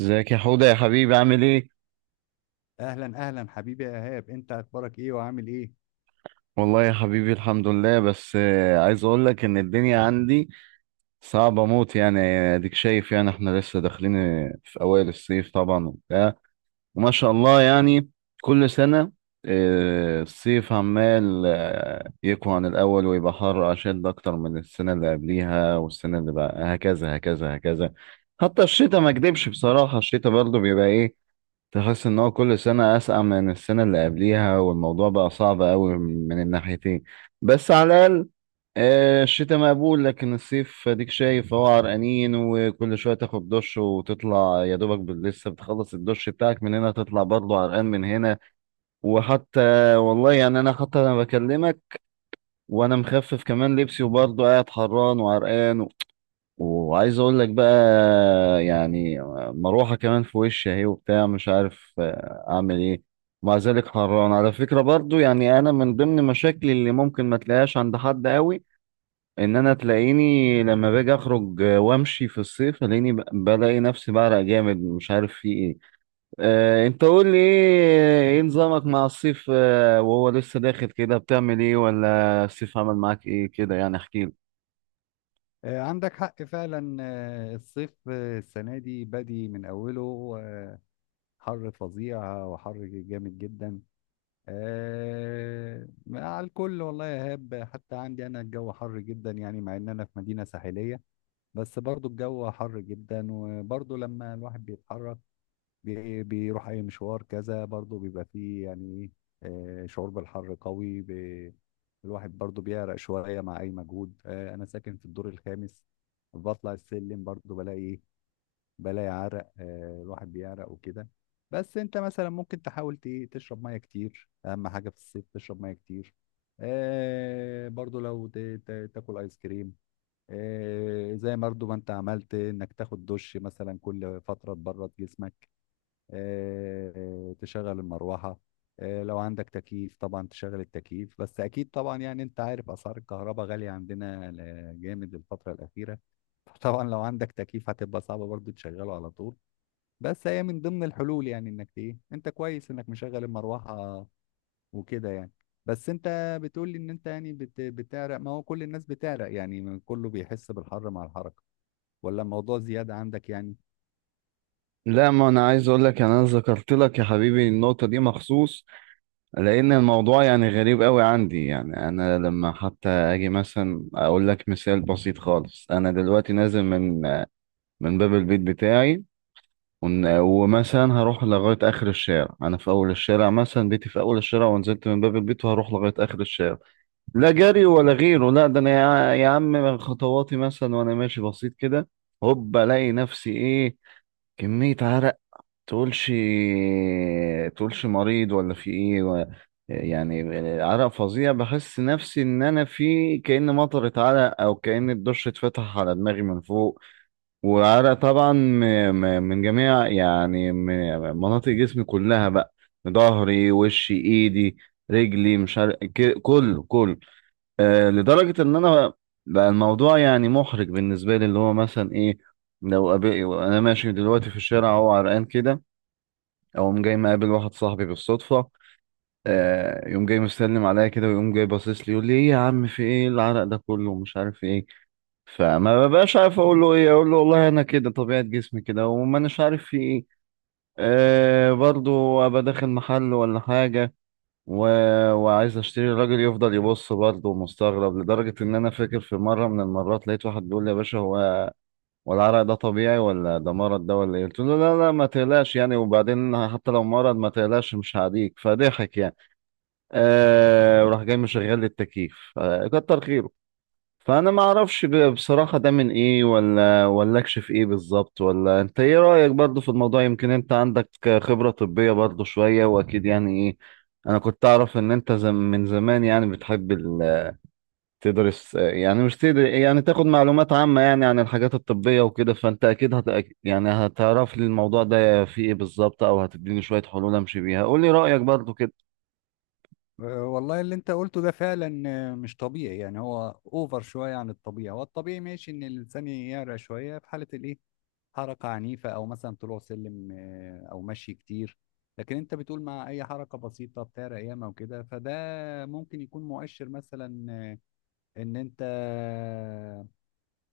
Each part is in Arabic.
ازيك يا حوده يا حبيبي؟ عامل ايه؟ اهلا، اهلا حبيبي يا ايهاب. انت اخبارك ايه وعامل ايه؟ والله يا حبيبي الحمد لله، بس عايز اقول لك ان الدنيا عندي صعبه موت يعني. اديك شايف، يعني احنا لسه داخلين في اوائل الصيف طبعا وبتاع. وما شاء الله، يعني كل سنه الصيف عمال يقوى عن الاول ويبقى حر اشد اكتر من السنه اللي قبليها، والسنه اللي بقى هكذا هكذا هكذا. حتى الشتاء ما اكدبش بصراحه، الشتاء برضه بيبقى ايه؟ تحس ان هو كل سنة اسقع من السنة اللي قبليها، والموضوع بقى صعب قوي من الناحيتين. بس على الاقل الشتاء مقبول، لكن الصيف اديك شايف هو عرقانين، وكل شوية تاخد دش وتطلع يا دوبك لسه بتخلص الدش بتاعك من هنا تطلع برضه عرقان من هنا. وحتى والله يعني، انا حتى انا بكلمك وانا مخفف كمان لبسي وبرضه قاعد حران وعرقان. وعايز اقول لك بقى، يعني مروحة كمان في وشي اهي وبتاع، مش عارف اعمل ايه. ومع ذلك حران على فكرة برضو. يعني انا من ضمن مشاكلي اللي ممكن ما تلاقيهاش عند حد قوي، ان انا تلاقيني لما باجي اخرج وامشي في الصيف تلاقيني بلاقي نفسي بعرق جامد، مش عارف في ايه. انت قول لي ايه، إيه نظامك مع الصيف وهو لسه داخل كده؟ بتعمل ايه، ولا الصيف عمل معاك ايه كده؟ يعني احكي. عندك حق فعلا. الصيف السنه دي بادي من اوله. آه، حر فظيع وحر جامد جدا آه على الكل. والله يا ايهاب، حتى عندي انا الجو حر جدا، يعني مع ان انا في مدينه ساحليه، بس برضو الجو حر جدا. وبرضو لما الواحد بيتحرك بيروح اي مشوار كذا، برضو بيبقى فيه يعني ايه شعور بالحر قوي. الواحد برضو بيعرق شوية مع اي مجهود. انا ساكن في الدور الخامس، بطلع السلم برضو بلاقي عرق. الواحد بيعرق وكده. بس انت مثلا ممكن تحاول تشرب ميه كتير. اهم حاجة في الصيف تشرب ميه كتير. برضو لو تاكل ايس كريم، زي برضو ما انت عملت، انك تاخد دش مثلا كل فترة تبرد جسمك. تشغل المروحة. لو عندك تكييف طبعا تشغل التكييف، بس أكيد طبعا يعني أنت عارف أسعار الكهرباء غالية عندنا جامد الفترة الأخيرة. طبعا لو عندك تكييف هتبقى صعبة برضو تشغله على طول، بس هي من ضمن الحلول يعني. انك ايه، انت كويس انك مشغل المروحة وكده يعني. بس انت بتقول لي ان انت يعني بتعرق. ما هو كل الناس بتعرق، يعني كله بيحس بالحر مع الحركة، ولا الموضوع زيادة عندك يعني؟ لا، ما انا عايز اقول لك، يعني انا ذكرت لك يا حبيبي النقطه دي مخصوص لان الموضوع يعني غريب قوي عندي. يعني انا لما حتى اجي مثلا اقول لك مثال بسيط خالص، انا دلوقتي نازل من باب البيت بتاعي، ومثلا هروح لغايه اخر الشارع. انا في اول الشارع، مثلا بيتي في اول الشارع، ونزلت من باب البيت وهروح لغايه اخر الشارع، لا جري ولا غيره، لا ده انا يا عم، خطواتي مثلا وانا ماشي بسيط كده، هوب الاقي نفسي ايه، كمية عرق، تقولش تقولش مريض ولا في ايه يعني عرق فظيع. بحس نفسي ان انا في كأن مطرت عرق، او كأن الدش اتفتح على دماغي من فوق. وعرق طبعا من جميع يعني مناطق جسمي كلها بقى، ظهري، وشي، ايدي، رجلي، مش عارف، كله كله. لدرجة ان انا بقى الموضوع يعني محرج بالنسبة لي، اللي هو مثلا ايه، لو قابل... انا ماشي دلوقتي في الشارع اهو عرقان كده، اقوم جاي مقابل واحد صاحبي بالصدفه، يقوم جاي مسلم عليا كده، ويقوم جاي باصص لي يقول لي ايه يا عم، في ايه؟ إيه العرق ده كله ومش عارف ايه. فما ببقاش عارف اقول له ايه، اقول له والله انا كده طبيعه جسمي كده وما اناش عارف في ايه. برضو ابقى داخل محل ولا حاجه و... وعايز اشتري، الراجل يفضل يبص برضه مستغرب، لدرجه ان انا فاكر في مره من المرات لقيت واحد بيقول لي يا باشا، هو والعرق ده طبيعي ولا ده مرض ده ولا ايه؟ قلت له لا لا، ما تقلقش يعني، وبعدين حتى لو مرض ما تقلقش مش هعديك، فضحك يعني. وراح جاي مشغل لي التكييف، كتر خيره. فانا ما اعرفش بصراحة ده من ايه، ولا اكشف ايه بالظبط، ولا انت ايه رأيك برضو في الموضوع. يمكن انت عندك خبرة طبية برضو شوية، واكيد يعني ايه، انا كنت اعرف ان انت من زمان يعني بتحب يعني مش تقدر يعني تاخد معلومات عامة يعني عن الحاجات الطبية وكده. فانت اكيد يعني هتعرف لي الموضوع ده فيه ايه بالظبط، او هتديني شوية حلول امشي بيها. قول لي رأيك برضو كده. والله اللي انت قلته ده فعلا مش طبيعي. يعني هو اوفر شويه عن الطبيعي. هو الطبيعي ماشي ان الانسان يعرق شويه في حاله الايه، حركه عنيفه، او مثلا طلوع سلم او مشي كتير. لكن انت بتقول مع اي حركه بسيطه بتعرق ياما وكده، فده ممكن يكون مؤشر مثلا ان انت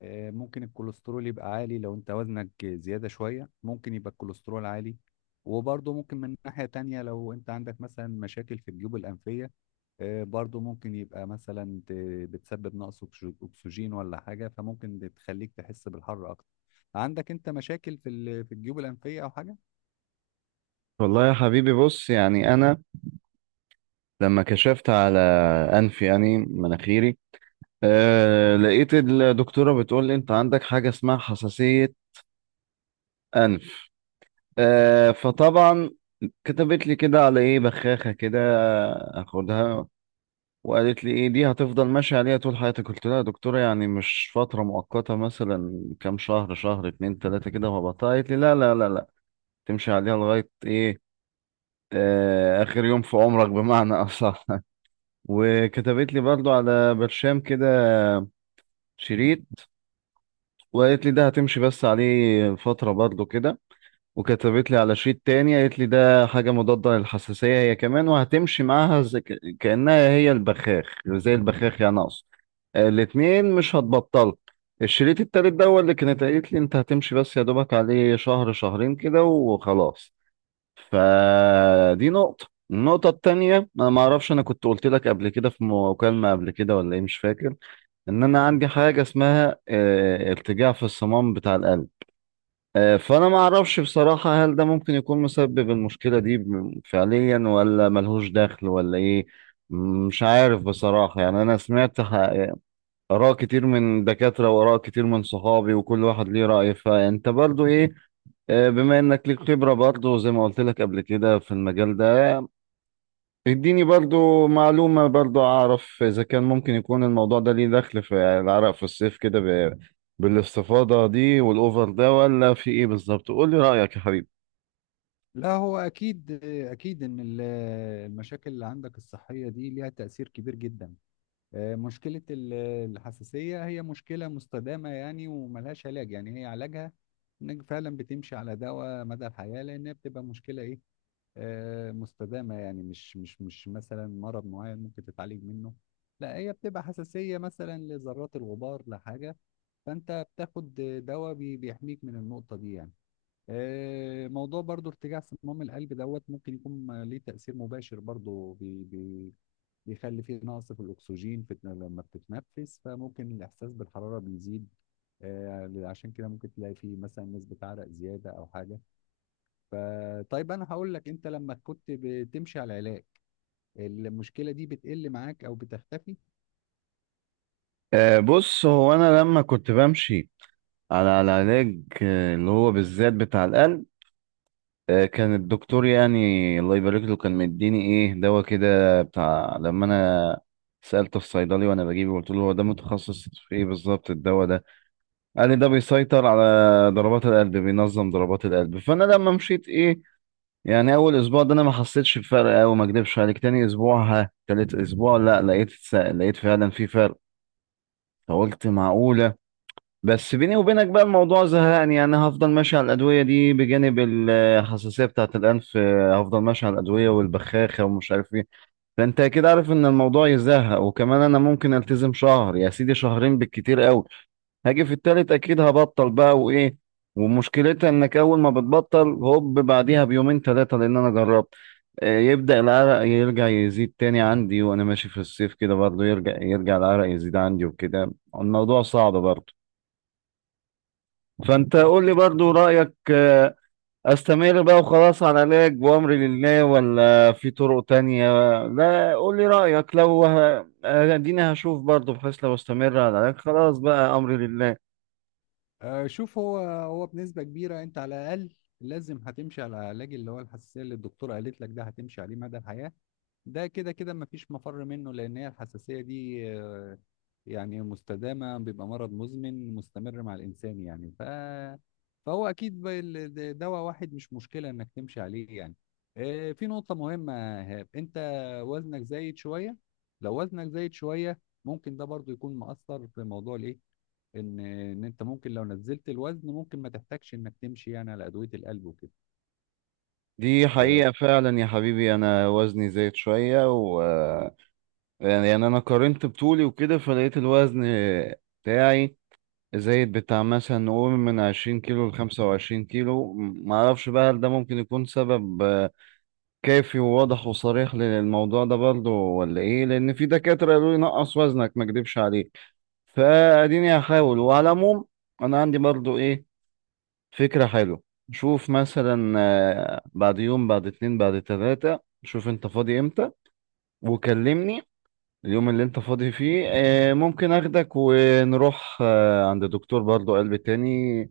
ممكن الكوليسترول يبقى عالي. لو انت وزنك زياده شويه ممكن يبقى الكوليسترول عالي. وبرضه ممكن من ناحيه تانية، لو انت عندك مثلا مشاكل في الجيوب الانفيه برضو ممكن يبقى مثلا بتسبب نقص اكسجين ولا حاجة، فممكن بتخليك تحس بالحر اكتر. عندك انت مشاكل في الجيوب الانفية او حاجة؟ والله يا حبيبي بص، يعني انا لما كشفت على انفي، يعني مناخيري، لقيت الدكتورة بتقول لي انت عندك حاجة اسمها حساسية انف. فطبعا كتبت لي كده على ايه، بخاخة كده، اخدها، وقالت لي ايه دي هتفضل ماشية عليها طول حياتك. قلت لها يا دكتورة، يعني مش فترة مؤقتة مثلا، كام شهر، شهر، اتنين، تلاتة كده وهبطلها؟ قالت لي لا لا لا لا، تمشي عليها لغاية ايه؟ اخر يوم في عمرك بمعنى اصح. وكتبت لي برضو على برشام كده، شريط، وقالت لي ده هتمشي بس عليه فترة برضو كده. وكتبت لي على شريط تاني، قالت لي ده حاجة مضادة للحساسية هي كمان، وهتمشي معاها زي كأنها هي البخاخ، زي البخاخ يعني أقصد، الاتنين مش هتبطل. الشريط التالت ده هو اللي كانت قالت لي انت هتمشي بس يا دوبك عليه شهر شهرين كده وخلاص. فدي نقطة. النقطة التانية، انا ما اعرفش، انا كنت قلت لك قبل كده في مكالمة قبل كده ولا ايه، مش فاكر، ان انا عندي حاجة اسمها ارتجاع في الصمام بتاع القلب. فانا ما اعرفش بصراحة هل ده ممكن يكون مسبب المشكلة دي فعليا، ولا ملهوش دخل ولا ايه. مش عارف بصراحة يعني، أنا سمعت آراء كتير من دكاترة وآراء كتير من صحابي، وكل واحد ليه رأي. فأنت برضو إيه، بما إنك ليك خبرة برضو زي ما قلت لك قبل كده في المجال ده، اديني برضو معلومة برضو، أعرف إذا كان ممكن يكون الموضوع ده ليه دخل في العرق في الصيف كده بالاستفاضة دي والأوفر ده، ولا في إيه بالظبط. قول لي رأيك يا حبيبي. لا، هو اكيد اكيد ان المشاكل اللي عندك الصحيه دي ليها تاثير كبير جدا. مشكله الحساسيه هي مشكله مستدامه يعني، وملهاش علاج. يعني هي علاجها انك فعلا بتمشي على دواء مدى الحياه، لانها بتبقى مشكله ايه مستدامة. يعني مش مثلا مرض معين ممكن تتعالج منه. لا، هي بتبقى حساسية مثلا لذرات الغبار، لحاجة، فأنت بتاخد دواء بيحميك من النقطة دي يعني. موضوع برضو ارتجاع صمام القلب دوت ممكن يكون ليه تأثير مباشر، برضو بي بي بيخلي فيه نقص في الأكسجين في لما بتتنفس، فممكن الإحساس بالحرارة بيزيد. عشان كده ممكن تلاقي فيه مثلا نسبة عرق زيادة أو حاجة. فطيب انا هقول لك، انت لما كنت بتمشي على العلاج المشكله دي بتقل معاك او بتختفي؟ بص هو أنا لما كنت بمشي على العلاج، اللي هو بالذات بتاع القلب، كان الدكتور يعني الله يبارك له كان مديني ايه، دواء كده بتاع، لما انا سألت الصيدلي وانا بجيبه قلت له هو ده متخصص في ايه بالظبط الدواء ده، قال لي ده بيسيطر على ضربات القلب، بينظم ضربات القلب. فانا لما مشيت ايه يعني، اول اسبوع ده انا ما حسيتش بفرق قوي ما اكدبش عليك، تاني اسبوع ها، تالت اسبوع لا، لقيت فعلا في فرق. فقلت معقولة. بس بيني وبينك بقى الموضوع زهقني يعني، هفضل ماشي على الأدوية دي بجانب الحساسية بتاعة الأنف، هفضل ماشي على الأدوية والبخاخة ومش عارف ايه. فأنت أكيد عارف إن الموضوع يزهق، وكمان أنا ممكن ألتزم شهر يا سيدي، شهرين بالكتير قوي، هاجي في التالت أكيد هبطل بقى وإيه. ومشكلتها إنك أول ما بتبطل هوب بعديها بيومين تلاتة، لأن أنا جربت، يبدأ العرق يرجع يزيد تاني عندي، وأنا ماشي في الصيف كده برضه يرجع العرق يزيد عندي وكده. الموضوع صعب برضه. فانت قول لي برضو رأيك، استمر بقى وخلاص على علاج وامري لله، ولا في طرق تانية؟ لا، قول لي رأيك، لو اديني هشوف برضو، بحيث لو استمر على العلاج خلاص بقى امري لله. شوف، هو بنسبه كبيره انت على الاقل لازم هتمشي على العلاج اللي هو الحساسيه اللي الدكتور قالت لك ده، هتمشي عليه مدى الحياه. ده كده كده مفيش مفر منه، لان هي الحساسيه دي يعني مستدامه، بيبقى مرض مزمن مستمر مع الانسان يعني، فهو اكيد دواء واحد مش مشكله انك تمشي عليه يعني. في نقطه مهمه يا هاب، انت وزنك زايد شويه. لو وزنك زايد شويه ممكن ده برضو يكون مؤثر في موضوع الايه، ان انت ممكن لو نزلت الوزن ممكن ما تحتاجش انك تمشي يعني على ادويه القلب وكده. دي حقيقة فعلا يا حبيبي، انا وزني زايد شوية و آه، يعني انا قارنت بطولي وكده، فلقيت الوزن بتاعي زايد بتاع مثلا نقول من 20 كيلو ل25 كيلو، معرفش بقى هل ده ممكن يكون سبب كافي وواضح وصريح للموضوع ده برضه ولا ايه. لان في دكاترة قالوا لي نقص وزنك ما اكدبش عليك. فاديني هحاول. وعلى العموم، انا عندي برضه ايه، فكرة حلوة. شوف مثلا بعد يوم، بعد اتنين، بعد تلاتة، شوف انت فاضي امتى وكلمني. اليوم اللي انت فاضي فيه ممكن اخدك ونروح عند دكتور برضه قلب تاني،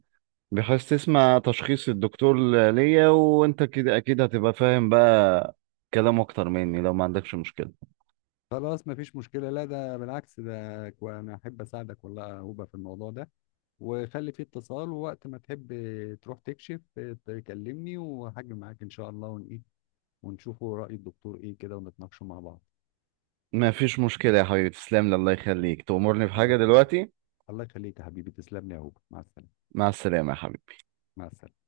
بحيث تسمع تشخيص الدكتور ليا، وانت كده اكيد هتبقى فاهم بقى كلام اكتر مني، لو ما عندكش مشكلة. خلاص مفيش مشكلة. لا ده بالعكس، ده أنا أحب أساعدك والله يا هوبا في الموضوع ده. وخلي فيه اتصال، ووقت ما تحب تروح تكشف تكلمني وهاجي معاك إن شاء الله، ون إيه ونشوفه رأي الدكتور إيه كده، ونتناقشوا مع بعض. ما فيش مشكلة يا حبيبي، تسلم لي، الله يخليك، تأمرني الله بحاجة يخليك، دلوقتي؟ الله يخليك يا حبيبي، تسلم لي يا هوبا. مع السلامة، مع السلامة يا حبيبي. مع السلامة.